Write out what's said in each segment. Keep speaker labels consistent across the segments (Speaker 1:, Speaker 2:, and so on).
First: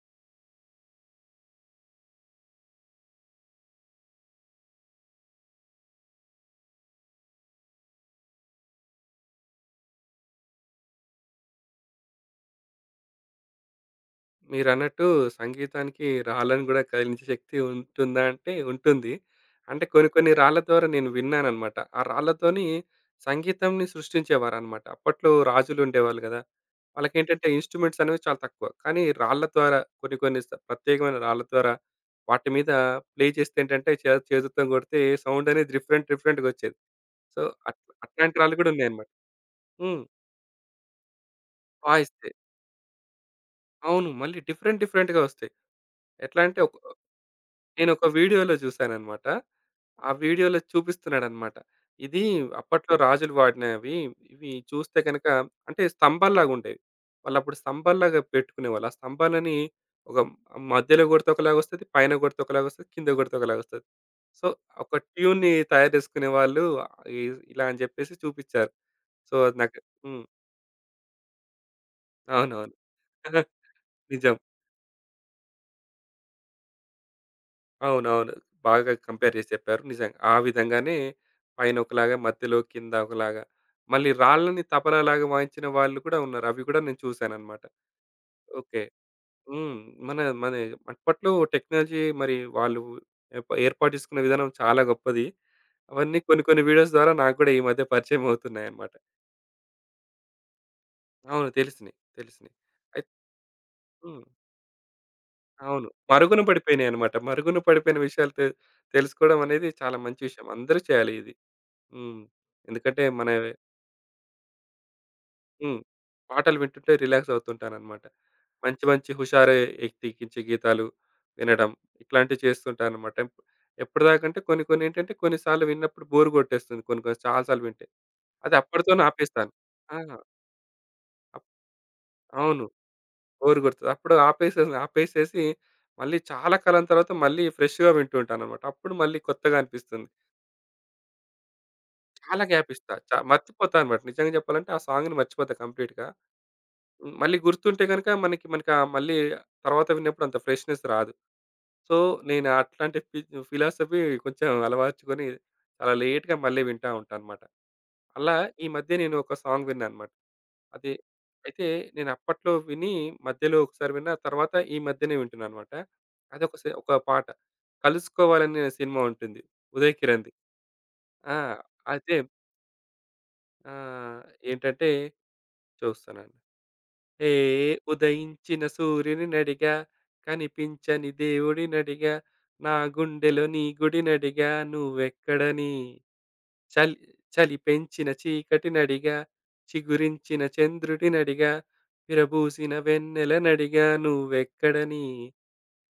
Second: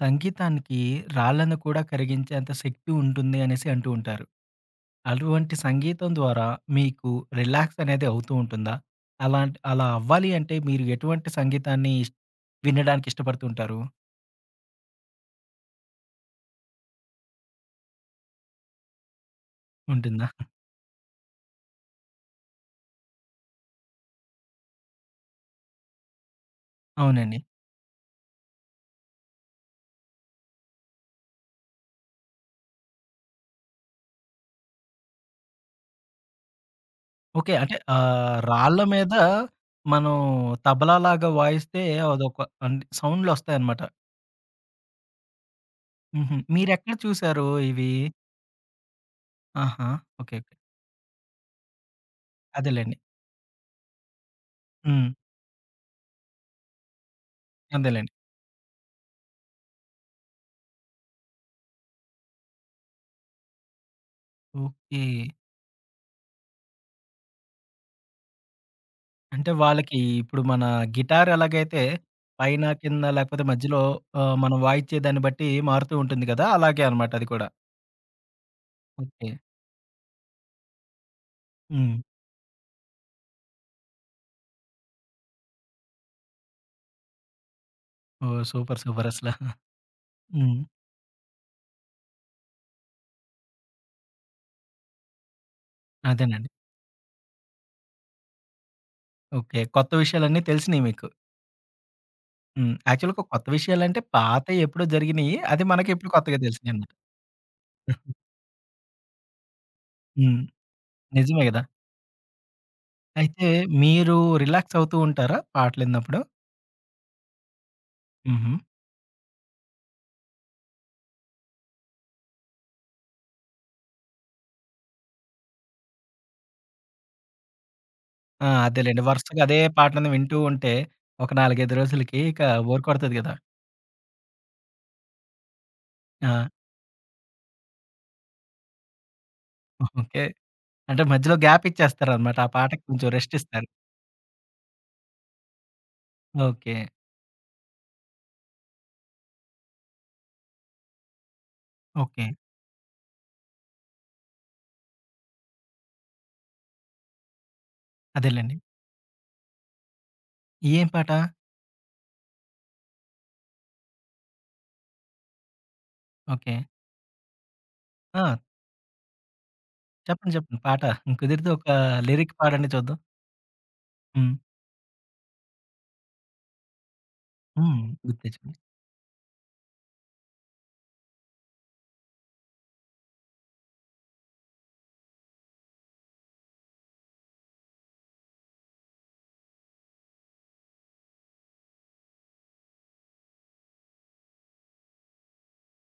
Speaker 1: సంగీతానికి రాళ్ళను కూడా కరిగించేంత శక్తి ఉంటుంది అనేసి అంటూ ఉంటారు. అటువంటి సంగీతం ద్వారా మీకు రిలాక్స్ అనేది అవుతూ ఉంటుందా? అలా అవ్వాలి అంటే మీరు ఎటువంటి సంగీతాన్ని వినడానికి ఇష్టపడుతూ ఉంటారు?
Speaker 2: మీరన్నట్టు సంగీతానికి రాళ్ళను గూడా కదిలించే శక్తి ఉంటుందా అంటే ఉంటుంది. అంటే కొన్ని
Speaker 1: ఉంటుందా?
Speaker 2: కొన్ని రాళ్ళ ద్వారా నేను విన్నాననమాట. ఆ రాళ్ళతోని సంగీతంని సృష్టించేవారనమాట. అప్పట్లో రాజులుండేవాళ్ళు గదా!
Speaker 1: అవునండి.
Speaker 2: వాళ్ళకేంటంటే ఇన్‌స్ట్రుమెంట్స్ అనేవి చాలా తక్కువ. కానీ రాళ్ళ ద్వారా కొన్ని కొన్ని ప్రత్యేకమైన రాళ్ళ ద్వారా వాటి మీద ప్లే చేస్తే ఏంటంటే చేతుతో కొడితే సౌండ్ అనేది డిఫరెంట్ డిఫరెంట్‌గొచ్చేది. So,
Speaker 1: okay. అంటే
Speaker 2: అట్ అట్లాంటి రాళ్ళు గూడా
Speaker 1: రాళ్ళ
Speaker 2: ఉన్నాయన్నమాట.
Speaker 1: మీద
Speaker 2: హ్మ్.
Speaker 1: మనం తబలాలాగా వాయిస్తే
Speaker 2: వాయిస్తే
Speaker 1: అదొక అంటే సౌండ్‌లొస్తాయన్నమాట.
Speaker 2: అవును. మళ్ళీ డిఫరెంట్ డిఫరెంట్‌గా వస్తాయి.
Speaker 1: హుహు.
Speaker 2: ఎట్లా అంటే ఒక
Speaker 1: మీరెక్కడ చూసారు ఇవి?
Speaker 2: నేనొక వీడియోలో చూసాననమాట.
Speaker 1: ఆహా!
Speaker 2: ఆ
Speaker 1: ఓకే. ఓకే.
Speaker 2: వీడియోలో చూపిస్తున్నాడనమాట. ఇది అప్పట్లో
Speaker 1: అదేలెండి.
Speaker 2: రాజులు వాడినవి. ఇవి చూస్తే
Speaker 1: హ్మ్.
Speaker 2: గనక అంటే స్తంభాల్లాగుండేవి. వాళ్ళప్పుడు
Speaker 1: అదేలెండి.
Speaker 2: స్తంభాల్లాగా పెట్టుకునేవాళ్ళు. ఆ స్తంభాలని ఒక మధ్యలో కొడితే ఒకలాగొస్తది. పైన కొడితే ఒకలాగొస్తది. కింద కొడితే ఒకలాగొస్తది. సో, ఒక
Speaker 1: ఓకే.
Speaker 2: ట్యూన్‌ని తయారు చేసుకునేవాళ్ళు ఇ ఇలా అని చెప్పేసి చూపిచ్చారు. సో,
Speaker 1: అంటే
Speaker 2: అది నాకు
Speaker 1: వాళ్ళకి
Speaker 2: హ్మ్.
Speaker 1: ఇప్పుడు మన గిటార్ ఎలాగైతే పైన,
Speaker 2: అవునవును.
Speaker 1: కింద లేకపోతే మధ్యలో
Speaker 2: నిజం.
Speaker 1: మనం వాయిచ్చే దాన్ని బట్టి మారుతూ ఉంటుంది కదా! అలాగే అనమాట అది కూడా.
Speaker 2: అవునవును. బాగా
Speaker 1: ఓకే.
Speaker 2: కంపేర్ చేసి చెప్పారు. నిజంగా. ఆ విధంగానే పైన
Speaker 1: హ్మ్.
Speaker 2: ఒకలాగా, మధ్యలో కింద ఒకలాగా. మళ్ళీ రాళ్ళని తబలాలాగా వాయించిన వాళ్ళు కూడా ఉన్నారు. అవి కూడా నేను చూసానన్నమాట.
Speaker 1: ఓహ్! సూపర్.
Speaker 2: ఓకే.
Speaker 1: సూపర్ అసల.
Speaker 2: హ్మ్. మన మన
Speaker 1: హ్మ్.
Speaker 2: అప్పట్లో టెక్నాలజీ మరి వాళ్ళు ఏర్పాటు చేసుకున్న విధానం చాలా గొప్పది. అవన్నీ కొన్ని
Speaker 1: అదేనండి.
Speaker 2: కొన్ని వీడియోస్ ద్వారా నాకు కూడా ఈ మధ్య పరిచయం అవుతున్నాయన్నమాట.
Speaker 1: ఓకే. కొత్త విషయాలన్నీ తెలిసినియి మీకు.
Speaker 2: అవును. తెలిసినయి. తెలిసినయి.
Speaker 1: హ్మ్.
Speaker 2: అయిత్
Speaker 1: యాక్చువల్‌గా కొత్త విషయాలంటే
Speaker 2: హ్మ్.
Speaker 1: పాతయి ఎప్పుడో జరిగినియి. అది
Speaker 2: అవును.
Speaker 1: మనకి ఇప్పుడు కొత్తగా
Speaker 2: మరుగున
Speaker 1: తెలిసినియన్నమాట.
Speaker 2: పడిపోయినాయన్నమాట. మరుగున పడిపోయిన విషయాలు తెలుసుకోవడం అనేది చాలా మంచి
Speaker 1: హ్మ్.
Speaker 2: విషయం. అందరూ చేయాలి ఇది.
Speaker 1: నిజమే గదా!
Speaker 2: హ్మ్. ఎందుకంటే మన
Speaker 1: అయితే మీరు రిలాక్స్ అవుతూ ఉంటారా
Speaker 2: హ్మ్.
Speaker 1: పాటలిన్నప్పుడు?
Speaker 2: పాటలు వింటుంటే రిలాక్స్ అవుతుంటానన్నమాట.
Speaker 1: హుహు.
Speaker 2: మంచి మంచి హుషారు ఎక్కించే గీతాలు వినడం ఇట్లాంటివి చేస్తుంటానన్నమాట. ఎప్పటిదాకంటే కొన్ని కొన్ని ఏంటంటే కొన్ని సార్లు విన్నప్పుడు బోర్ కొట్టేస్తుంది. కొన్ని కొన్ని చాలా సార్లు వింటే.
Speaker 1: ఆ!
Speaker 2: అది
Speaker 1: అదేలెండి.
Speaker 2: అప్పటితోనే
Speaker 1: వరుసగా
Speaker 2: ఆపేస్తాను.
Speaker 1: అదే
Speaker 2: ఆ!
Speaker 1: పాటను వింటూ ఉంటే ఒక
Speaker 2: అప్
Speaker 1: 4, 5 రోజులకి ఇక
Speaker 2: అవును.
Speaker 1: బోర్ కొడతది గదా!
Speaker 2: బోర్ కొడుతది. అప్పుడు ఆపేసేసి మళ్ళీ
Speaker 1: ఆ!
Speaker 2: చాలా కాలం తర్వాత మళ్ళీ ఫ్రెష్‌గా వింటూ ఉంటానన్నమాట. అప్పుడు మళ్ళీ కొత్తగా అనిపిస్తుంది.
Speaker 1: ఓకే. అంటే మధ్యలో గ్యాప్ ఇచ్చేస్తారనమాట.
Speaker 2: చాలా
Speaker 1: ఆ
Speaker 2: గ్యాప్
Speaker 1: పాటకి
Speaker 2: ఇస్తా.
Speaker 1: కొంచెం రెస్ట్ ఇస్తారు.
Speaker 2: మర్చిపోతా అన్నమాట. నిజంగా చెప్పాలంటే ఆ సాంగ్‌ని మర్చిపోతా కంప్లీట్‌గా.
Speaker 1: ఓకే.
Speaker 2: హ్మ్. మళ్ళీ గుర్తుంటే గనక మనకి మనకా మళ్ళీ తర్వాత విన్నప్పుడు అంత ఫ్రెష్‌నెస్ రాదు. So,
Speaker 1: okay.
Speaker 2: నేను అట్లాంటి ఫిలాసఫీ కొంచెం అలవర్చుకొని చాలా లేట్‌గా మళ్ళీ వింటా ఉంటానన్నమాట. అలా
Speaker 1: అదేలెండి.
Speaker 2: ఈ మధ్య నేను ఒక సాంగ్ విన్నానన్నమాట.
Speaker 1: ఏం
Speaker 2: అది
Speaker 1: పాట?
Speaker 2: అయితే నేను అప్పట్లో విని మధ్యలో ఒకసారి విన్నా, తర్వాత ఈ మధ్యనే వింటున్నానన్నమాట. అదొక
Speaker 1: ఓకే.
Speaker 2: ఒక పాట
Speaker 1: ఆ!
Speaker 2: 'కలుసుకోవాలని' అనే సినిమా ఉంటుంది. ఉదయ్ కిరణ్‌ది.
Speaker 1: చెప్పండి. చెప్పండి. పాట
Speaker 2: ఆ!
Speaker 1: కుదిరితే ఒక
Speaker 2: అయితే
Speaker 1: లిరిక్ పాడండి చూద్దాం.
Speaker 2: ఆహ్,
Speaker 1: హ్మ్.
Speaker 2: ఏంటంటే చూస్తున్నాను. ఏ
Speaker 1: హ్మ్. గుర్తు తెచ్చుకున్నా.
Speaker 2: ఉదయించిన సూర్యునినడిగా, కనిపించని దేవుడినడిగా, నా గుండెలో నీ గుడినడిగా, నువ్వెక్కడని చలి చలి పెంచిన చీకటినడిగా, చిగురించిన చంద్రుడినడిగా, విరబూసిన వెన్నెలనడిగా, నువ్వెక్కడని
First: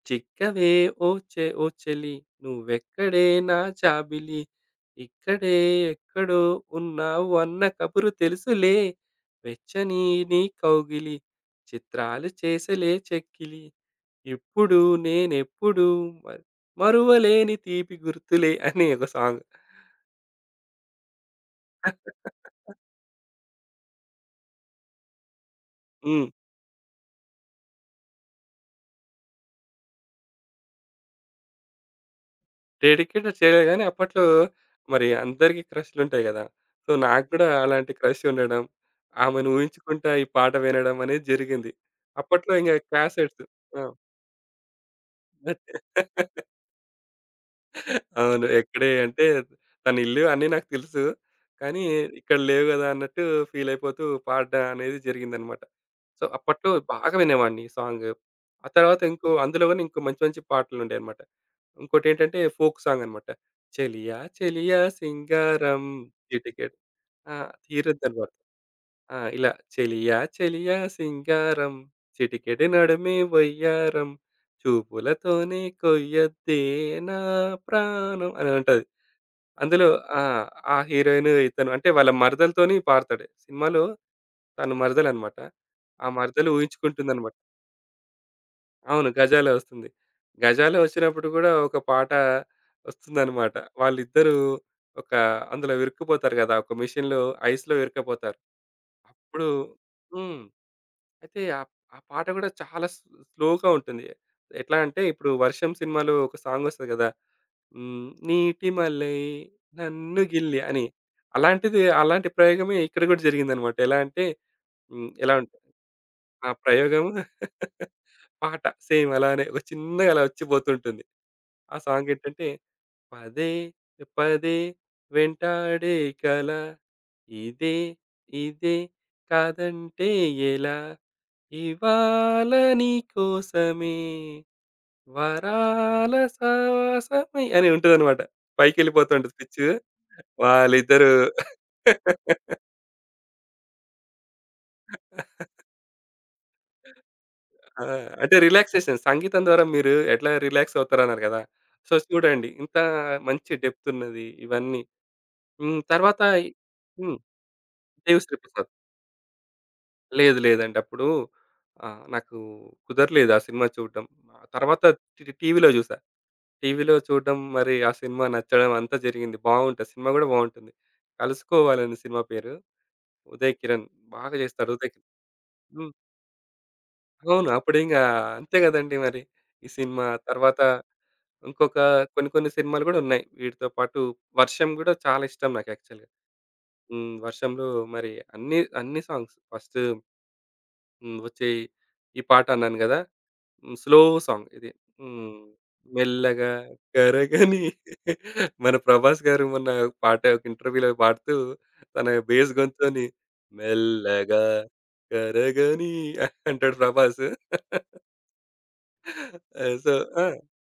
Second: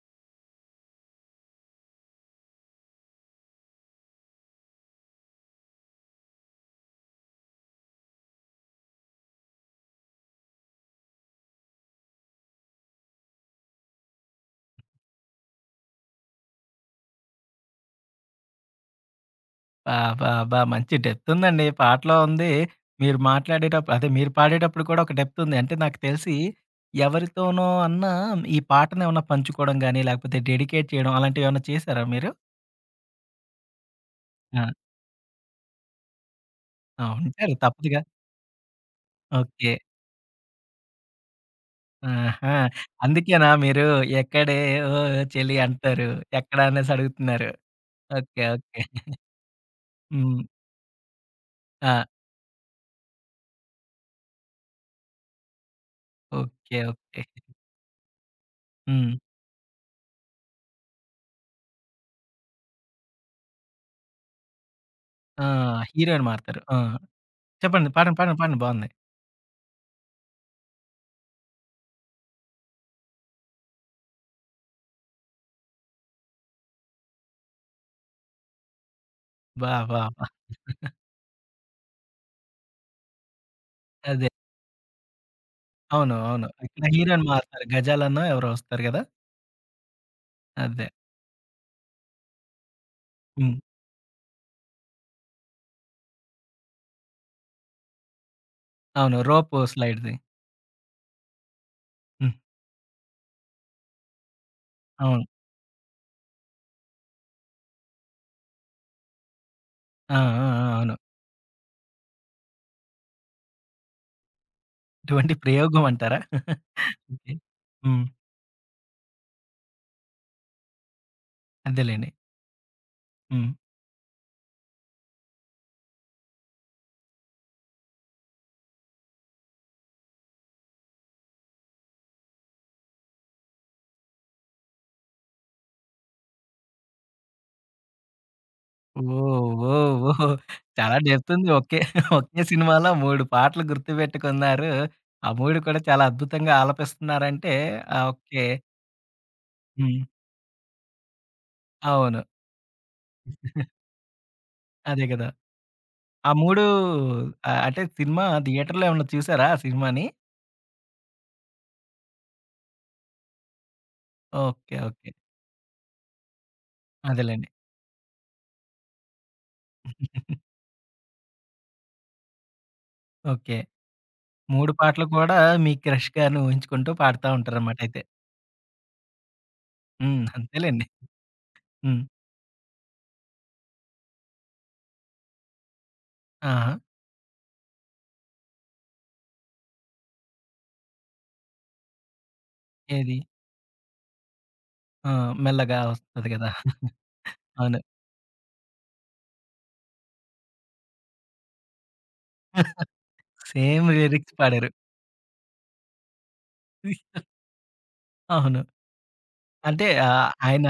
Speaker 2: చిక్కవే ఓ చెలి నువ్వెక్కడే నా చాబిలి ఇక్కడే ఎక్కడో ఉన్నావు అన్న కబురు తెలుసులే వెచ్చని నీ కౌగిలి చిత్రాలు చేసలే చెక్కిలి ఇప్పుడు నేనెప్పుడు మ- మరువలేని తీపి గుర్తులే అని ఒక సాంగ్
Speaker 1: అబ్బబ్బా! మంచి డెప్త్ ఉందండి. పాటలో ఉంది. మీరు మాట్లాడేటప్పుడు అదే మీరు పాడేటప్పుడు కూడా ఒక డెప్త్ ఉంది. అంటే నాకు తెలిసి ఎవరితోనో అన్నా ఈ పాటనేమన్నా పంచుకోవడం గాని, లేకపోతే డెడికేట్ చేయడం అలాంటివేమన్నా చేసారా మీరు?
Speaker 2: డెడికేటెడ్ చేయలేదు గానీ, అప్పట్లో
Speaker 1: ఆ!
Speaker 2: మరి అందరికీ క్రష్‌లుంటాయి గదా! సో,
Speaker 1: ఆ!
Speaker 2: నాకు గూడా
Speaker 1: ఉంటారు
Speaker 2: అలాంటి
Speaker 1: తప్పదుగా.
Speaker 2: క్రష్ ఉండడం, ఆమెను
Speaker 1: ఓకే.
Speaker 2: ఊహించుకుంటా ఈ పాట వినడం అనేది జరిగింది. అప్పట్లో
Speaker 1: ఆహా!
Speaker 2: ఇంగ క్యాసెట్స్
Speaker 1: అందుకేనా
Speaker 2: ఆ!
Speaker 1: మీరు ఎక్కడే ఓ చెలి అంటారు. ఎక్కడ అనేసి అడుగుతున్నారు. ఓకే.
Speaker 2: అవును.
Speaker 1: ఓకే.
Speaker 2: ఎక్కడే అంటే, తన ఇల్లు
Speaker 1: హ్మ్.
Speaker 2: అన్నీ నాకు తెలుసు. కానీ,
Speaker 1: ఆ!
Speaker 2: ఇక్కడ లేవు గదా! అన్నట్టు ఫీలయిపోతూ పాడడం అనేది జరిగిందనమాట. సో, అప్పట్లో
Speaker 1: ఓకే.
Speaker 2: బాగా
Speaker 1: ఓకే.
Speaker 2: వినేవాడిని ఈ సాంగ్. ఆ తర్వాత
Speaker 1: హ్మ్.
Speaker 2: ఇంకో అందులో గూడా ఇంకో మంచి మంచి పాటలుండేయన్నమాట. ఇంకోటేంటంటే ఫోక్ సాంగన్నమాట. చెలియా చెలియా
Speaker 1: ఆ!
Speaker 2: సింగారం
Speaker 1: హీరోయిన్ మారుతారు.
Speaker 2: చిటికెడు
Speaker 1: ఆ!
Speaker 2: ఆ!
Speaker 1: చెప్పండి. పాడండి.
Speaker 2: తీరొద్దనమాట.
Speaker 1: పాడండి. పాడండి. బావుంది.
Speaker 2: ఆ! ఇలా చెలియా చెలియా సింగారం చిటికెడు నడుమే వయ్యారం చూపులతోనే కొయ్యొద్దే నా ప్రాణం అని ఉంటది.
Speaker 1: బా!
Speaker 2: అందులో
Speaker 1: బా!
Speaker 2: ఆ!
Speaker 1: బా!
Speaker 2: ఆ హీరోయిన్ ఇతను అంటే వాళ్ళ మరదలతోని పాడతాడు. సినిమాలో
Speaker 1: అదే.
Speaker 2: తను మరదలనమాట. ఆ
Speaker 1: అవును. అవును.
Speaker 2: మరదలు
Speaker 1: ఇక్కడ హీరోయిన్
Speaker 2: ఊహించుకుంటుందనమాట.
Speaker 1: మారుతారు. గజాలనో ఎవరో వస్తారు గదా!
Speaker 2: అవును. 'గజాల' వస్తుంది. 'గజాల'
Speaker 1: అదే.
Speaker 2: వచ్చినప్పుడు కూడా ఒక పాట వస్తుందనమాట.
Speaker 1: హ్మ్.
Speaker 2: వాళ్ళిద్దరూ ఒక అందులో ఇరుక్కుపోతారు గదా! ఒక మెషిన్‌లో ఐస్‌లో ఇరుక్కపోతారు.
Speaker 1: అవును.
Speaker 2: అప్పుడు
Speaker 1: రోప్ స్లైడ్‌ది.
Speaker 2: హ్మ్. అయితే ఆ ఆ పాట
Speaker 1: హ్మ్.
Speaker 2: గూడా చాలా స్లోగా ఉంటుంది. ఎట్లా అంటే
Speaker 1: అవును.
Speaker 2: ఇప్పుడు 'వర్షం' సినిమాలో ఒక సాంగొస్తది గదా! హ్మ్. నీటి మల్లె
Speaker 1: ఆ!
Speaker 2: నన్ను
Speaker 1: ఆ!
Speaker 2: గిల్లి
Speaker 1: ఆ!
Speaker 2: అని.
Speaker 1: అవును.
Speaker 2: అలాంటిది అలాంటి ప్రయోగమే ఇక్కడ గూడా జరిగిందనమాట. ఎలా అంటే హ్మ్.
Speaker 1: ఇటువంటి
Speaker 2: ఎలా ఉంటది
Speaker 1: ప్రయోగం అంటారా?
Speaker 2: ఆ ప్రయోగం
Speaker 1: ఓకే. హ్మ్.
Speaker 2: పాట సేమ్ అలానే ఒక చిన్నగా అలా వచ్చి పోతుంటుంది. ఆ సాంగ్
Speaker 1: అదేలెండి.
Speaker 2: ఏంటంటే పదే
Speaker 1: హ్మ్.
Speaker 2: పదే వెంటాడే కల ఇదే ఇదే కాదంటే ఎలా ఇవాళ నీకోసమే వరాల సావాసమై అని ఉంటదనమాట.
Speaker 1: ఓహ్!
Speaker 2: పైకెళ్ళిపోతూ ఉంటది పిచ్చు.
Speaker 1: ఓహ్! ఓహ్! చాలా
Speaker 2: వాళ్ళిద్దరూ
Speaker 1: డెప్త్ ఉంది. ఒకే, ఒకే సినిమాలో 3 పాటలు గుర్తుపెట్టుకున్నారు. ఆ 3 కూడా చాలా అద్భుతంగా ఆలపిస్తున్నారంటే
Speaker 2: ఆ! అంటే
Speaker 1: ఓకే.
Speaker 2: రిలాక్సేషన్. సంగీతం ద్వారా మీరు
Speaker 1: హ్మ్.
Speaker 2: ఎట్లా రిలాక్స్ అవుతారన్నారు గదా! సో,
Speaker 1: అవును.
Speaker 2: చూడండి ఇంత మంచి డెప్తున్నది ఇవన్నీ.
Speaker 1: అదే కదా!
Speaker 2: హ్మ్. తర్వాత
Speaker 1: ఆ 3
Speaker 2: హ్మ్.
Speaker 1: అంటే సినిమా
Speaker 2: 'దేవిశ్రీ ప్రసాద్.'
Speaker 1: థియేటర్‌లో ఏమన్నా చూసారా ఆ సినిమాని?
Speaker 2: లేదు లేదండి. అప్పుడు ఆహ్, నాకు కుదరలేదు ఆ సినిమా చూడడం. ఆ
Speaker 1: ఓకే.
Speaker 2: తర్వాత
Speaker 1: ఓకే.
Speaker 2: టీవీలో జూసా. టీవీలో చూడడం,
Speaker 1: అదేలెండి.
Speaker 2: మరి ఆ సినిమా నచ్చడం అంతా జరిగింది. బావుంటది. సినిమా గూడా బావుంటుంది. 'కలుసుకోవాలని' సినిమా పేరు. ఉదయ్
Speaker 1: ఓకే.
Speaker 2: కిరణ్ బాగా చేస్తాడు
Speaker 1: 3
Speaker 2: ఉదయ్
Speaker 1: పాటలు
Speaker 2: కిరణ్.
Speaker 1: కూడా మీ
Speaker 2: హ్మ్.
Speaker 1: క్రష్ గారిని ఊహించుకుంటూ పాడుతా
Speaker 2: అవును.
Speaker 1: ఉంటారనమాట
Speaker 2: అప్పుడింగా
Speaker 1: అయితే.
Speaker 2: అంతే గదండీ మరి. ఈ సినిమా
Speaker 1: హ్మ్.
Speaker 2: తర్వాత
Speaker 1: అంతేలెండి.
Speaker 2: ఇంకొక
Speaker 1: హ్మ్.
Speaker 2: కొన్ని కొన్ని సినిమాలు గూడా ఉన్నాయి. వీటితో పాటు 'వర్షం' గూడా చాలా ఇష్టం నాకు యాక్చువల్‌గా.
Speaker 1: ఆహా!
Speaker 2: హ్మ్. 'వర్షంలో' మరి అన్ని అన్ని సాంగ్స్ ఫస్ట్ హ్మ్. వచ్చే ఈ పాట అన్నాను గదా!
Speaker 1: ఏది?
Speaker 2: హ్మ్. స్లో సాంగ్ ఇది.
Speaker 1: ఆ!
Speaker 2: హ్మ్.
Speaker 1: మెల్లగా వస్తది కదా!
Speaker 2: మెల్లగా కరగని
Speaker 1: అవును.
Speaker 2: మన 'ప్రభాస్' గారు మొన్న ఒక పాట ఒక ఇంటర్వ్యూలో పాడుతూ తన బేస్ గొంతుతోని
Speaker 1: సేమ్ లిరిక్స్
Speaker 2: మెల్లగా
Speaker 1: పాడారు.
Speaker 2: కరగని అంటాడు 'ప్రభాస్.'
Speaker 1: అవును. అంటే
Speaker 2: సో ఆ!
Speaker 1: ఆయన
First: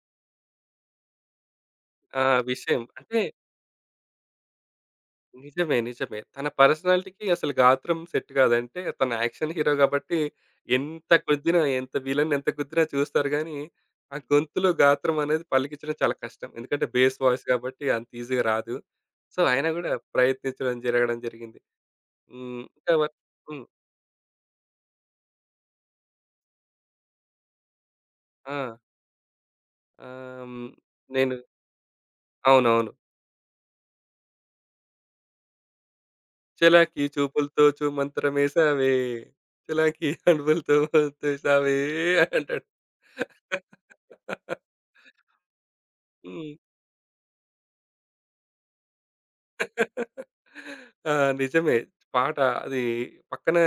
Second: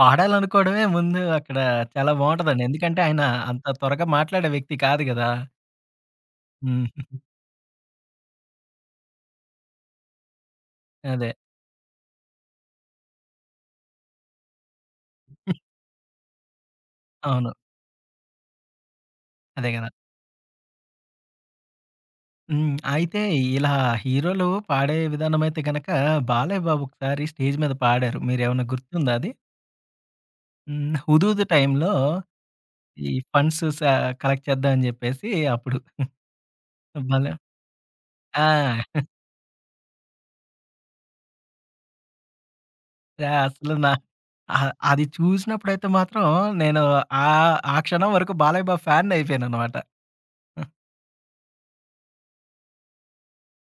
Speaker 1: పాడాలనుకోవడమే ముందు అక్కడ చాలా
Speaker 2: ఆ
Speaker 1: బావుంటదండి.
Speaker 2: విషయం
Speaker 1: ఎందుకంటే
Speaker 2: అంటే
Speaker 1: ఆయన అంత త్వరగా మాట్లాడే వ్యక్తి కాదు గదా!
Speaker 2: నిజమే. నిజమే. తన
Speaker 1: హ్మ్.
Speaker 2: పర్సనాలిటీకి అసలు గాత్రం సెట్ గాదంటే తను యాక్షన్ హీరో గాబట్టి ఎంత
Speaker 1: అదే.
Speaker 2: గుద్దినా, ఎంత విలన్ ఎంత గుద్దినా చూస్తారు గానీ, ఆ గొంతులో గాత్రం అనేది పలికించడం చాలా కష్టం. ఎందుకంటే బేస్ వాయిస్
Speaker 1: అవును.
Speaker 2: గాబట్టి అంత ఈజీగా రాదు. సో, ఆయన
Speaker 1: అదే గదా!
Speaker 2: గూడా ప్రయత్నించడం జరగడం జరిగింది. హ్మ్.
Speaker 1: హ్మ్. అయితే
Speaker 2: హ్మ్.
Speaker 1: ఇలా హీరోలు పాడే విధానం అయితే గనక 'బాలయ్య బాబు' ఒకసారి స్టేజ్ మీద పాడారు. మీరేమన్నా
Speaker 2: ఆ!
Speaker 1: గుర్తుందా అది?
Speaker 2: ఆహ్, హ్మ్.
Speaker 1: హ్మ్.
Speaker 2: నేను
Speaker 1: 'హుదూద్' టైంలో
Speaker 2: అవునవును.
Speaker 1: ఈ ఫండ్స్ కలెక్ట్ చేద్దాం అని జెప్పేసి అప్పుడు
Speaker 2: 'చలాకీ
Speaker 1: భలే
Speaker 2: చూపులతో
Speaker 1: ఆ!
Speaker 2: చూమంత్రమేశావే, చలాకీ అడుగులతో ముత్తేశావే' అంటాడు.
Speaker 1: ఆ, అసలు నా అహా! అది చూసినప్పుడైతే మాత్రం
Speaker 2: హ్మ్.
Speaker 1: నేను ఆ క్షణం వరకు బాలయ్య బాబు ఫ్యానయిపోయాననమాట.
Speaker 2: ఆ! నిజమే. పాట అది పక్కన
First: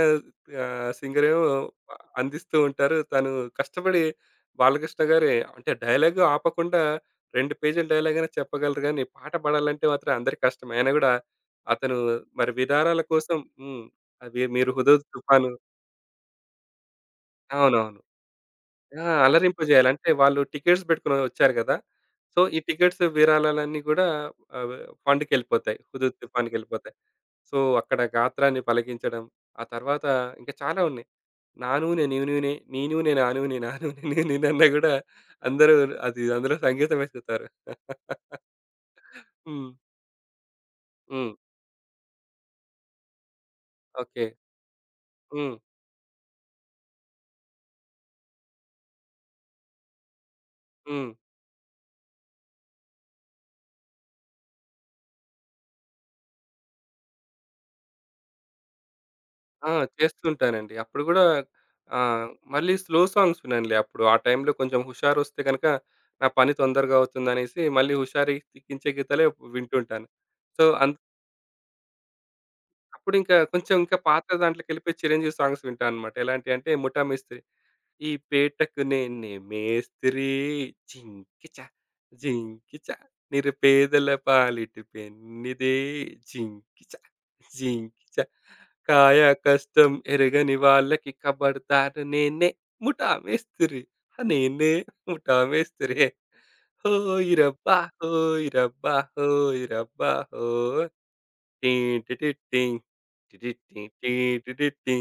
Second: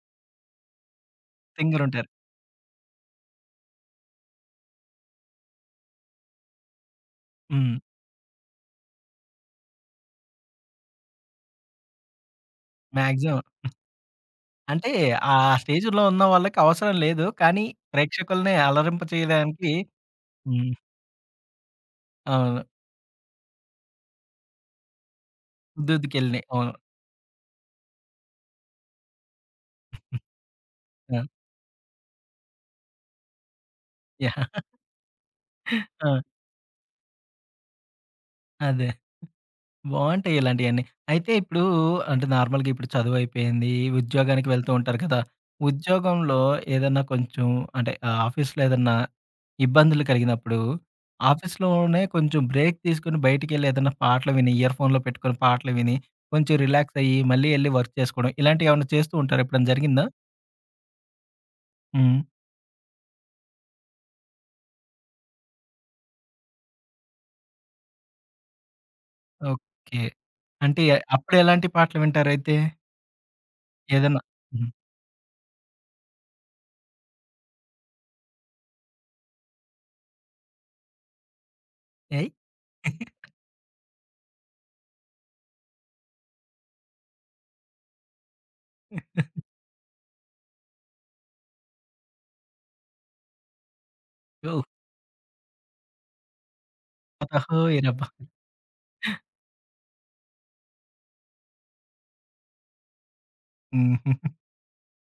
Speaker 2: ఆహ్, సింగరేమో
Speaker 1: సింగరుంటారు.
Speaker 2: అందిస్తూ ఉంటారు. తను కష్టపడి బాలకృష్ణ గారే అంటే డైలాగ్ ఆపకుండా 2
Speaker 1: హ్మ్.
Speaker 2: పేజీల డైలాగ్ అయినా చెప్పగలరు గానీ, పాట పాడాలంటే మాత్రం అందరికి కష్టమే. అయినా గూడా అతను మరి విరాళాల కోసం
Speaker 1: మాక్సిమం.
Speaker 2: హ్మ్. అవి మీరు
Speaker 1: అంటే
Speaker 2: 'హుదూద్
Speaker 1: ఆ
Speaker 2: తుఫాను'
Speaker 1: స్టేజ్‌లో ఉన్న వాళ్ళకి అవసరం లేదు. కానీ
Speaker 2: అవునవును.
Speaker 1: ప్రేక్షకుల్ని అలరింప
Speaker 2: ఆ!
Speaker 1: చేయడానికి
Speaker 2: అలరింపజేయాలి. అంటే వాళ్ళు
Speaker 1: హ్మ్.
Speaker 2: టికెట్స్ పెట్టుకొని వచ్చారు గదా! సో, ఈ
Speaker 1: అవును.
Speaker 2: టికెట్స్ విరాళాలన్నీ గూడా ఆహ్, ఫండ్‌కెళ్ళిపోతాయి. హుదూద్
Speaker 1: ఉద్దుద్దుకెళ్ళినయి. అవును.
Speaker 2: తుఫాన్‌కెళ్ళిపోతాయి. సో, అక్కడ గాత్రాన్ని పలికించడం, ఆ తర్వాత ఇంకా చాలా ఉన్నాయి.
Speaker 1: ఆ!
Speaker 2: నా నూనె నీ నూనె, నీ నూనె నా నూనె, నా నూనె నీ
Speaker 1: యాహ్!
Speaker 2: నూనె అన్నా గూడా అందరూ
Speaker 1: ఆ!
Speaker 2: అది అందులో సంగీతం ఎసుకుతారు.
Speaker 1: అదే.
Speaker 2: హ్మ్.
Speaker 1: బావుంటాయి ఇలాంటియన్నీ. అయితే
Speaker 2: హ్మ్.
Speaker 1: ఇప్పుడు అంటే నార్మల్‌గా ఇప్పుడు చదువయిపోయింది.
Speaker 2: ఓకే.
Speaker 1: ఉద్యోగానికి వెళ్తూ ఉంటారు కదా!
Speaker 2: హ్మ్.
Speaker 1: ఉద్యోగంలో ఏదన్నా కొంచెం అంటే ఆఫీస్‌లో ఏదన్నా ఇబ్బందులు కలిగినప్పుడు
Speaker 2: హ్మ్.
Speaker 1: ఆఫీస్‌లోనే కొంచెం బ్రేక్ తీసుకొని బయటికెళ్ళి ఏదన్నా పాటలు విని, ఇయర్ ఫోన్‌లో పెట్టుకొని పాటలు విని కొంచెం రిలాక్స్ అయ్యి మళ్ళీ ఎళ్లి వర్క్ చేసుకోవడం ఇలాంటియేమన్నా చేస్తూ ఉంటారా? ఎప్పుడైనా
Speaker 2: ఆ!
Speaker 1: జరిగిందా?
Speaker 2: చేస్తుంటానండి. అప్పుడు గూడా
Speaker 1: హ్మ్.
Speaker 2: ఆహ్, మళ్ళీ స్లో సాంగ్స్ విననులే అప్పుడు. ఆ టైంలో కొంచెం హుషారొస్తే గనక నా పని తొందరగా అవుతుందనేసి మళ్ళీ హుషారెక్కించే గీతాలే
Speaker 1: ఓకే.
Speaker 2: వింటుంటాను. సో,
Speaker 1: అంటే అప్పుడు ఎలాంటి పాటలు వింటారైతే?
Speaker 2: అప్పుడింకా కొంచెం ఇంకా
Speaker 1: ఏదన్నా
Speaker 2: పాత
Speaker 1: హ్మ్.
Speaker 2: దాంట్లోకెళ్ళిపోయి చిరంజీవి సాంగ్స్ వింటానన్నమాట. ఎలాంటియంటే 'ముఠా మిస్త్రీ.' ఈ పేటకు నేనే మేస్త్రి చింకిచ
Speaker 1: ఏయ్!
Speaker 2: జింకిచ నిరుపేదల పాలిటి పెన్నిదే జింకిచ జింకిచ కాయ కష్టం ఎరగని వాళ్ళకి కబడతారు నేనే ముఠా మేస్త్రి హ
Speaker 1: ఓహ్!
Speaker 2: నేనే ముఠా మేస్త్రి హోయ్ రబ్బా
Speaker 1: అతహోయ్ రబ్బా!
Speaker 2: హోయ్ రబ్బా హోయ్ రబ్బా హో టీ టిటి టీ, టిటి టీ
Speaker 1: హుహు.
Speaker 2: టీ టిటి టీ టీ టీ టీ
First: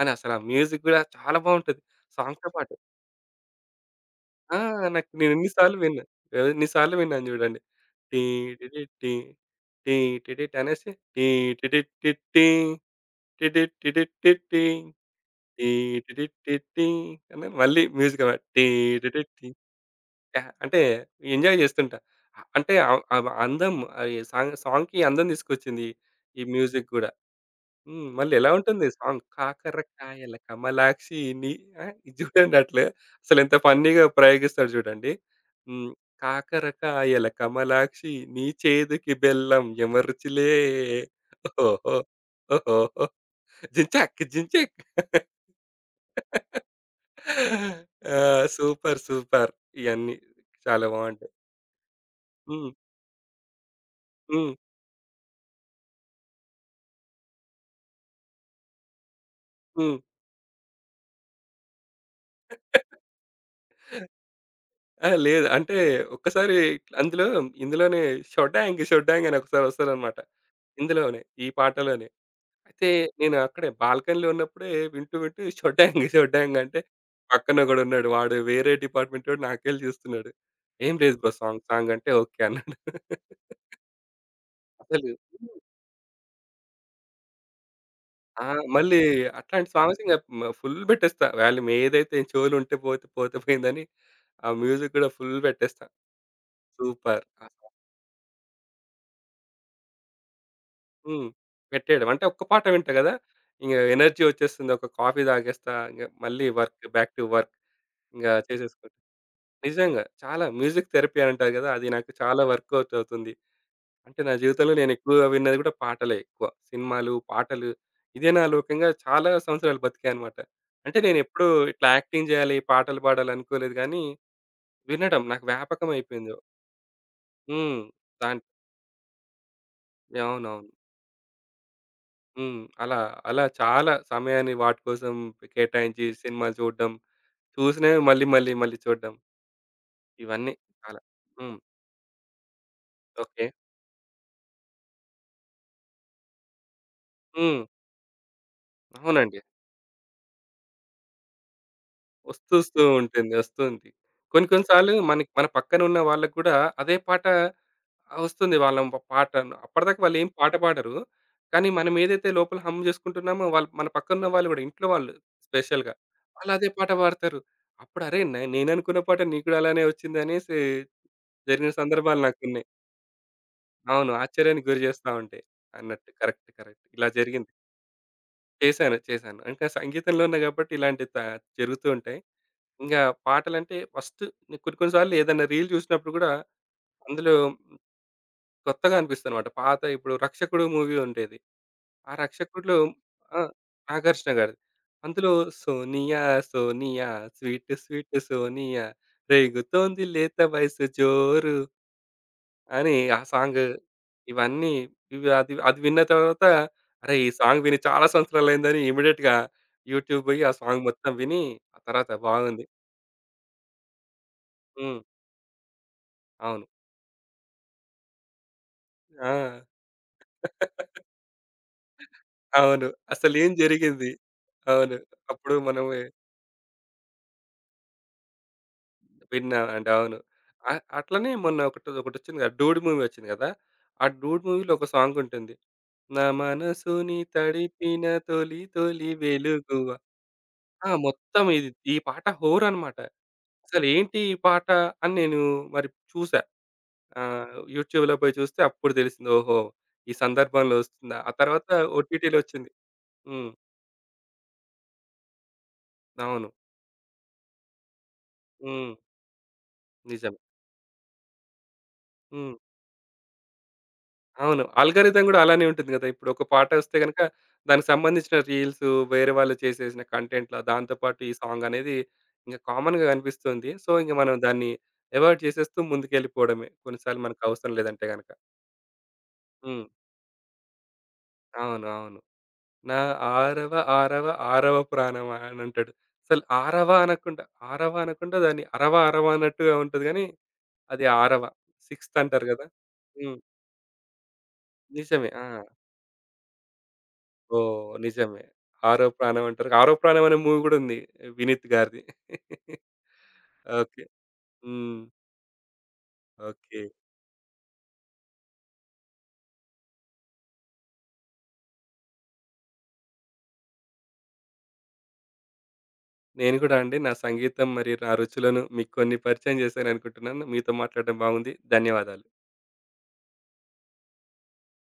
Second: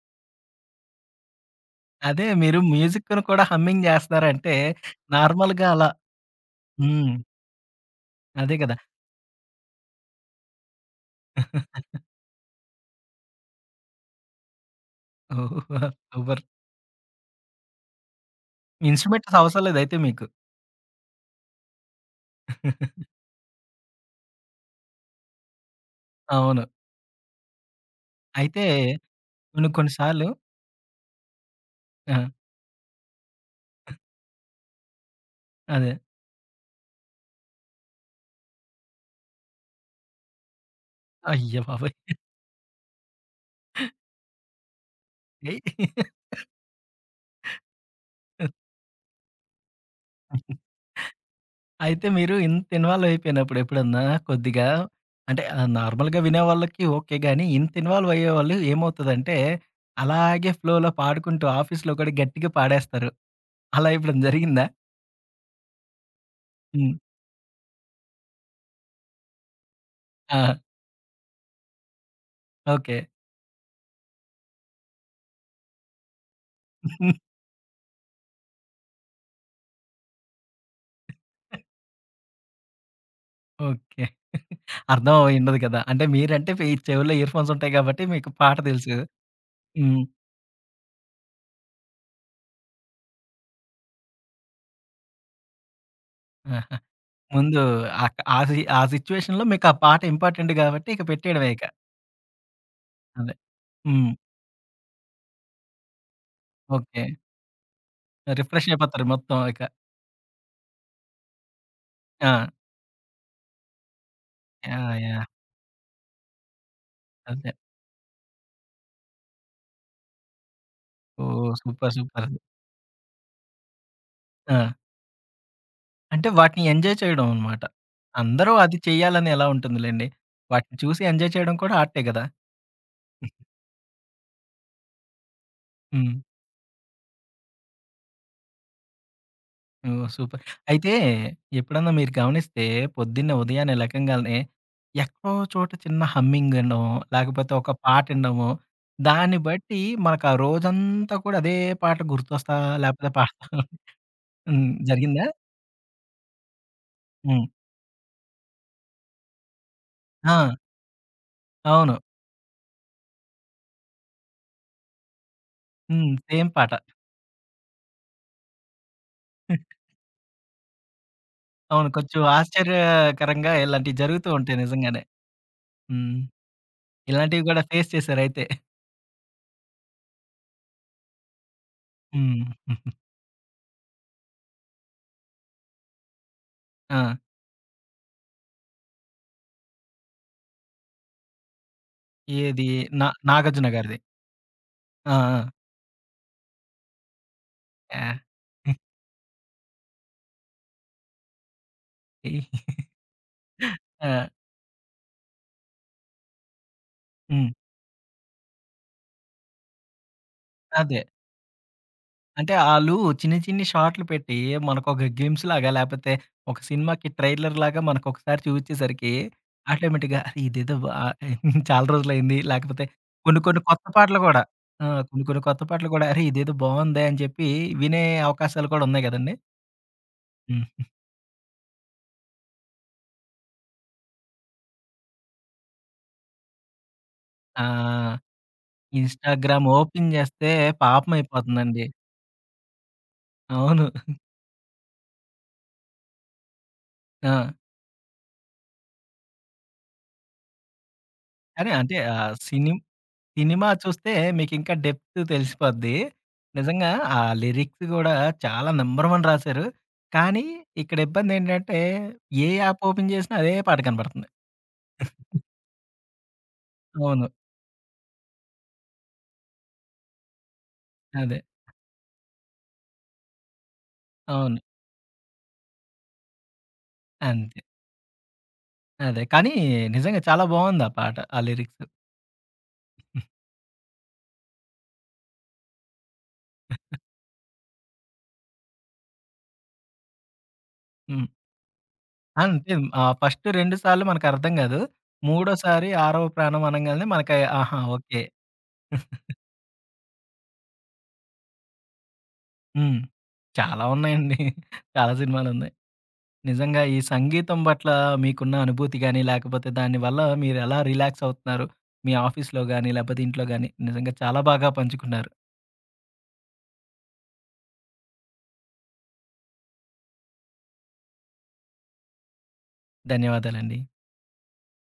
Speaker 2: అని అసలు ఆ మ్యూజిక్ గూడా చాలా బావుంటది.
Speaker 1: అదే
Speaker 2: సాంగ్‌తో
Speaker 1: మీరు
Speaker 2: పాటు.
Speaker 1: మ్యూజిక్‌ను కూడా హమ్మింగ్ జేస్తున్నారంటే,
Speaker 2: ఆ! నాకు నేను ఎన్ని
Speaker 1: నార్మల్‌గా
Speaker 2: సార్లు
Speaker 1: అలా
Speaker 2: విన్నా ఎన్ని సార్లు
Speaker 1: హ్మ్.
Speaker 2: విన్నాను జూడండి. టీ
Speaker 1: అదే కదా!
Speaker 2: టిటి టీ, టీ టిటిట్ అనేసి టీ టిటిట్ టిట్ టీ, టిటిట్ టిటిట్ టిట్ టీ,
Speaker 1: ఓహ్!
Speaker 2: టీ టిటిట్
Speaker 1: సూపర్.
Speaker 2: టిట్ టీ టీ టీ టీ టీ అని మళ్ళీ మ్యూజిక్ అనమాట. టీ టిటిట్
Speaker 1: ఇన్‌స్ట్రుమెంట్స్
Speaker 2: టీ
Speaker 1: అవసరం లేదయితే మీకు.
Speaker 2: యాహ్! అంటే ఎంజాయ్ జేస్తుంటా. అంటే ఆహ్, ఆహ్, అందం అది సాంగ్ సాంగ్‌కి అందం తీసుకొచ్చింది ఈ
Speaker 1: అవును.
Speaker 2: మ్యూజిక్ గూడా. హ్మ్. మళ్ళీ ఎలా
Speaker 1: అయితే
Speaker 2: ఉంటుంది సాంగ్?
Speaker 1: కొన్ని కొన్ని సార్లు
Speaker 2: కాకరకాయల కమలాక్షిని ఆ! ఇది
Speaker 1: ఆ!
Speaker 2: చూడండి అట్లే అసలెంత ఫన్నీగా ప్రయోగిస్తాడు చూడండి. హ్మ్.
Speaker 1: అదే.
Speaker 2: కాకరకాయల కమలాక్షి నీ చేదుకి బెల్లం యమరుచిలే
Speaker 1: అయ్య
Speaker 2: ఓహోహో!
Speaker 1: బాబోయ్!
Speaker 2: ఓహోహో! జించాక్ జించాక్
Speaker 1: ఏయ్!
Speaker 2: ఆ! సూపర్. సూపర్. ఇయన్నీ చాలా బావుంటాయి.
Speaker 1: అయితే మీరు ఇంత
Speaker 2: హ్మ్.
Speaker 1: ఇన్వాల్వ్ అయిపోయినప్పుడు ఎప్పుడన్నా
Speaker 2: హ్మ్.
Speaker 1: కొద్దిగా అంటే నార్మల్‌గా వినేవాళ్ళకి ఓకే గానీ, ఇంత ఇన్వాల్వ్ అయ్యేవాళ్ళు ఏమవుతదంటే,
Speaker 2: హ్మ్.
Speaker 1: అలాగే ఫ్లోలో పాడుకుంటూ ఆఫీస్‌లో కూడా గట్టిగా పాడేస్తారు. అలా ఎప్పుడైనా జరిగిందా?
Speaker 2: ఆ! లేదు. అంటే ఒక్కసారి
Speaker 1: హ్మ్.
Speaker 2: అందులో ఇందులోనే షొడాంగ్ షొడాంగ్ అని ఒకసారి వస్తదనమాట.
Speaker 1: ఆ!
Speaker 2: ఇందులోనే. ఈ పాటలోనే. అయితే
Speaker 1: ఓకే.
Speaker 2: నేను అక్కడే బాల్కనీలో ఉన్నప్పుడే వింటూ, వింటూ ఈ "షొడ్డాంగ్, షొడ్డాంగ్" అంటే
Speaker 1: హ్మ్.
Speaker 2: పక్కనొకడున్నాడు. వాడు వేరే డిపార్ట్‌మెంటోడు నాకేలి చూస్తున్నాడు. "ఏం లేదు బ్రో సాంగ్, సాంగ్" అంటే ఓకే అన్నాడు.
Speaker 1: ఓకే.
Speaker 2: అసలు
Speaker 1: అర్థం
Speaker 2: హ్మ్.
Speaker 1: అయ్యుండదు కదా! అంటే మీరంటే మీ చెవుల్లో ఇయర్ ఫోన్స్ ఉంటాయి కాబట్టి మీకు
Speaker 2: ఆ!
Speaker 1: పాట తెలుసు.
Speaker 2: మళ్ళీ అట్లాంటి సాంగ్స్
Speaker 1: హ్మ్.
Speaker 2: ఇంగ ఫుల్ పెట్టేస్తా. వాల్యూమ్ ఏదైతే చెవులుంటే పోతే, పోతే పోయిందని ఆ మ్యూజిక్ కూడా ఫుల్ పెట్టేస్తా.
Speaker 1: ఆహా!
Speaker 2: సూపర్. ఆ
Speaker 1: ముందు
Speaker 2: సాంగ్
Speaker 1: అక్ ఆ సి ఆ సిట్యుయేషన్‌లో మీకు ఆ పాట ఇంపార్టెంట్ కాబట్టి ఇక
Speaker 2: హ్మ్.
Speaker 1: పెట్టేయడమే ఇక.
Speaker 2: పెట్టేయడం. అంటే ఒక్క పాట వింటా గదా!
Speaker 1: అదే.
Speaker 2: ఇంగ
Speaker 1: హ్మ్.
Speaker 2: ఎనర్జీ వచ్చేస్తుంది. ఒక కాఫీ తాగేస్తా. ఇంగ మళ్ళీ work,
Speaker 1: okay.
Speaker 2: Back to work ఇంగ
Speaker 1: రిఫ్రెష్
Speaker 2: చేసేసుకుంటా.
Speaker 1: అయిపోతారు మొత్తం ఇక.
Speaker 2: నిజంగా. చాలా మ్యూజిక్ థెరపీ అని అంటారు గదా! అది నాకు
Speaker 1: ఆ!
Speaker 2: చాలా వర్కౌట్ అవుతుంది. అంటే నా జీవితంలో నేను
Speaker 1: యాహ్!
Speaker 2: ఎక్కువగా
Speaker 1: యాహ్!
Speaker 2: విన్నది గూడా పాటలే ఎక్కువ. సినిమాలు,
Speaker 1: అదే.
Speaker 2: పాటలు ఇదే నా లోకంగా చాలా సంవత్సరాలు బతికాయనమాట. అంటే నేనెప్పుడూ
Speaker 1: ఓహ్!
Speaker 2: ఇట్లా
Speaker 1: సూపర్. సూపర్.
Speaker 2: యాక్టింగ్ జేయాలి, పాటలు పాడాలి అనుకోలేదు గానీ,
Speaker 1: ఆ!
Speaker 2: వినడం నాకు వ్యాపకం
Speaker 1: అంటే
Speaker 2: అయిపోయింది.
Speaker 1: వాటిని ఎంజాయ్ చేయడం అన్నమాట.
Speaker 2: హ్మ్. దాన్
Speaker 1: అందరూ అది చేయాలని ఎలా ఉంటుందిలెండి.
Speaker 2: అవునవును.
Speaker 1: వాటిని చూసి ఎంజాయ్ చేయడం కూడా ఆర్టే కదా!
Speaker 2: హ్మ్. అలా, అలా చాలా సమయాన్ని వాటి కోసం కేటాయించి
Speaker 1: హ్మ్.
Speaker 2: సినిమాలు చూడడం, చూసినవి మళ్ళీ, మళ్ళీ, మళ్ళీ చూడడం.
Speaker 1: ఓహ్! సూపర్.
Speaker 2: ఇవన్నీ
Speaker 1: అయితే
Speaker 2: చాలా. హ్మ్.
Speaker 1: ఎప్పుడన్నా మీరు గమనిస్తే పొద్దున్నే
Speaker 2: ఓకే.
Speaker 1: ఉదయాన్నే లెగంగాల్నే ఎక్కడో చోట చిన్న హమ్మింగ్ వినడం, లేకపోతే
Speaker 2: హ్మ్.
Speaker 1: ఒక పాట వినడము, దాన్ని
Speaker 2: అవునండి.
Speaker 1: బట్టి మనకు ఆ రోజంతా కూడా అదే పాట గుర్తొస్తా
Speaker 2: వస్తూస్తూ
Speaker 1: లేకపోతే
Speaker 2: ఉంటుంది.
Speaker 1: పాడతా
Speaker 2: వస్తుంది. కొన్ని కొన్ని
Speaker 1: హ్మ్.
Speaker 2: సార్లు
Speaker 1: జరిగిందా?
Speaker 2: మనకి మన పక్కన ఉన్న వాళ్ళకి కూడా అదే పాట
Speaker 1: హ్మ్.
Speaker 2: వస్తుంది. వాళ్ళ పాట. అప్పటిదాకా వాళ్ళేం
Speaker 1: ఆ!
Speaker 2: పాట పాడరు. కానీ మనం
Speaker 1: అవును.
Speaker 2: ఏదైతే లోపల హమ్ చేసుకుంటున్నామో వాళ్ళు మన పక్కనున్న వాళ్ళు కూడా ఇంట్లో వాళ్ళు స్పెషల్‌గా.
Speaker 1: హ్మ్. సేమ్
Speaker 2: వాళ్ళు అదే
Speaker 1: పాట.
Speaker 2: పాట పాడతారు. అప్పుడు అరే! నేననుకున్న పాట నీకు కూడా అలానే వచ్చిందనేసి జరిగిన
Speaker 1: అవును.
Speaker 2: సందర్భాలు
Speaker 1: కొంచెం
Speaker 2: నాకున్నాయి.
Speaker 1: ఆశ్చర్యకరంగా ఇలాంటివి
Speaker 2: అవును.
Speaker 1: జరుగుతూ ఉంటాయి
Speaker 2: ఆశ్చర్యానికి గురి
Speaker 1: నిజంగానే.
Speaker 2: చేస్తా ఉంటాయి. అన్నట్టు.
Speaker 1: హ్మ్.
Speaker 2: కరెక్ట్. కరెక్ట్. ఇలా
Speaker 1: ఇలాంటివి
Speaker 2: జరిగింది.
Speaker 1: కూడా ఫేస్ చేశారయితే.
Speaker 2: చేశాను. చేశాను. అంటే సంగీతంలో ఉన్నా కాబట్టి ఇలాంటివి జరుగుతూ ఉంటాయి.
Speaker 1: హ్మ్.
Speaker 2: ఇంకా పాటలంటే ఫస్ట్ కొన్ని కొన్ని సార్లు ఏదైనా రీల్ చూసినప్పుడు గూడా,
Speaker 1: ఆ!
Speaker 2: అందులో కొత్తగా అనిపిస్తదనమాట. పాత ఇప్పుడు 'రక్షకుడు' మూవీ ఉండేది. ఆ
Speaker 1: ఏది?
Speaker 2: 'రక్షకుడులో'
Speaker 1: నా
Speaker 2: ఆ!
Speaker 1: నాగార్జున గారిది.
Speaker 2: నాగార్జున గారిది.
Speaker 1: ఆ!
Speaker 2: అందులో సోనియా సోనియా స్వీట్
Speaker 1: ఆ!
Speaker 2: స్వీట్
Speaker 1: యాహ్!
Speaker 2: సోనియా రేగుతోంది లేత వయసు జోరు
Speaker 1: ఈ
Speaker 2: అని ఆ సాంగ్
Speaker 1: ఆ!
Speaker 2: ఇవన్నీ ఇవి అది అది విన్న తర్వాత అరే! ఈ
Speaker 1: హ్మ్.
Speaker 2: సాంగ్ విని చాలా సంవత్సరాలయిందని ఇమ్మీడియేట్‌గా యూట్యూబ్ బోయి ఆ సాంగ్
Speaker 1: అదే.
Speaker 2: మొత్తం విని, ఆ తర్వాత
Speaker 1: అంటే
Speaker 2: బాగుంది.
Speaker 1: ఆళ్ళు చిన్ని చిన్ని షార్ట్‌లు పెట్టి
Speaker 2: హ్మ్.
Speaker 1: మనకొక గేమ్స్ లాగా లేపోతే ఒక
Speaker 2: అవును.
Speaker 1: సినిమాకి ట్రైలర్ లాగా మనకొకసారి చూపించేసరికి
Speaker 2: ఆ!
Speaker 1: ఆటోమేటిక్‌గా అరే! ఇదేదో బా చాలా రోజులయింది. లేకపోతే
Speaker 2: అవును.
Speaker 1: కొన్ని
Speaker 2: అసలేం
Speaker 1: కొన్ని కొత్త
Speaker 2: జరిగింది?
Speaker 1: పాటలు గూడా ఆ!
Speaker 2: అవును.
Speaker 1: కొన్ని కొన్ని
Speaker 2: అప్పుడు
Speaker 1: కొత్త
Speaker 2: మనం
Speaker 1: పాటలు గూడా అరే! ఇదేదో బావుందే అని చెప్పి వినే అవకాశాలు కూడా ఉన్నాయి గదండీ.
Speaker 2: విన్నాం అండి. అవును. అ
Speaker 1: హ్మ్.
Speaker 2: అట్లనే మొన్న ఒకటి ఒకటొచ్చింది కదా! 'డూడ్' మూవీ వచ్చింది కదా! ఆ 'డూడ్' మూవీలో ఒక సాంగ్ ఉంటుంది. నా మనసుని
Speaker 1: ఆ!
Speaker 2: తడిపిన తొలి తొలి
Speaker 1: ఇన్‌స్టాగ్రామ్
Speaker 2: వెలుగువ
Speaker 1: ఓపెన్ జేస్తే
Speaker 2: ఆ!
Speaker 1: పాపం
Speaker 2: మొత్తం ఇది
Speaker 1: అయిపోతుందండి.
Speaker 2: ఈ పాట హోర్ అన్నమాట.
Speaker 1: అవును.
Speaker 2: అసలేంటి ఈ పాట అని నేను మరి చూసా.
Speaker 1: ఆ!
Speaker 2: ఆహ్, యూట్యూబ్‌లో పోయి చూస్తే అప్పుడు తెలిసింది. ఓహో! ఈ సందర్భంలో వస్తుందా? ఆ తర్వాత
Speaker 1: కానీ అంటే ఆహ్,
Speaker 2: ఓటీటీలో వచ్చింది.
Speaker 1: సిని
Speaker 2: హ్మ్.
Speaker 1: సినిమా చూస్తే మీకింకా డెప్త్ తెలిసిపోద్ది.
Speaker 2: అవును.
Speaker 1: నిజంగా ఆ లిరిక్స్ గూడా చాలా
Speaker 2: హ్మ్.
Speaker 1: నంబర్ వన్ రాశారు.
Speaker 2: నిజమే.
Speaker 1: కానీ ఇక్కడ ఇబ్బందేంటంటే, ఏ
Speaker 2: హ్మ్.
Speaker 1: యాప్ ఓపెన్ చేసినా అదే పాట కనపడుతుంది.
Speaker 2: అవును. ఆల్గారిథం గూడా అలానే ఉంటుంది గదా! ఇప్పుడు ఒక పాట వస్తే గనక
Speaker 1: అవును.
Speaker 2: దానికి సంబంధించిన రీల్స్ వేరే వాళ్ళు చేసేసిన కంటెంట్‌ల దాంతో పాటు ఈ
Speaker 1: అదే.
Speaker 2: సాంగ్ అనేది ఇంక కామన్‌గా కనిపిస్తుంది. సో, ఇంక మనం
Speaker 1: అవును.
Speaker 2: దాన్ని అవాయిడ్ చేసేస్తూ ముందుకెళ్ళిపోవడమే. కొన్నిసార్లు
Speaker 1: అంతే.
Speaker 2: మనకవసరం లేదంటే గనక.
Speaker 1: అదే. కానీ
Speaker 2: హ్మ్.
Speaker 1: నిజంగా చాలా బావుంది ఆ పాట. ఆ
Speaker 2: అవును.
Speaker 1: లిరిక్స్.
Speaker 2: అవును. నా ఆరవ ఆరవ ఆరవ ప్రాణమా అనంటాడు. అసలు ఆరవ అనకుండా, ఆరవ అనకుండా దాన్ని అరవ అరవ అన్నట్టుగా ఉంటది గానీ, అది
Speaker 1: హ్మ్.
Speaker 2: ఆరవ. సిక్స్త్ అంటారు గదా!
Speaker 1: అంతే
Speaker 2: హ్మ్.
Speaker 1: ఫస్ట్ 2 సార్లు మనకర్థం గాదు.
Speaker 2: నిజమే. ఆ!
Speaker 1: మూడోసారి ఆరవ ప్రాణం అనంగాల్నే మనకి ఆహా!
Speaker 2: ఓహ్!
Speaker 1: ఓకే.
Speaker 2: నిజమే. 'ఆరో ప్రాణం' అంటారు. 'ఆరో ప్రాణం' అనే మూవీ గూడా ఉంది వినీత్ గారిది.
Speaker 1: హ్మ్. చాలా
Speaker 2: ఓకే.
Speaker 1: ఉన్నాయండి.
Speaker 2: హ్మ్.
Speaker 1: చాలా సినిమాలున్నాయి.
Speaker 2: ఓకే.
Speaker 1: నిజంగా ఈ సంగీతం పట్ల మీకున్న అనుభూతి గాని, లేకపోతే దానివల్ల మీరెలా రిలాక్స్ అవుతున్నారు? మీ ఆఫీస్‌లో గాని, లేకపోతే ఇంట్లో గాని నిజంగా చాలా బాగా పంచుకున్నారు.
Speaker 2: నేను గూడా అండి నా సంగీతం మరియు నా రుచులను మీకు కొన్ని పరిచయం చేశాననుకుంటున్నాను. మీతో మాట్లాడడం బాగుంది. ధన్యవాదాలు.
Speaker 1: ధన్యవాదాలండి.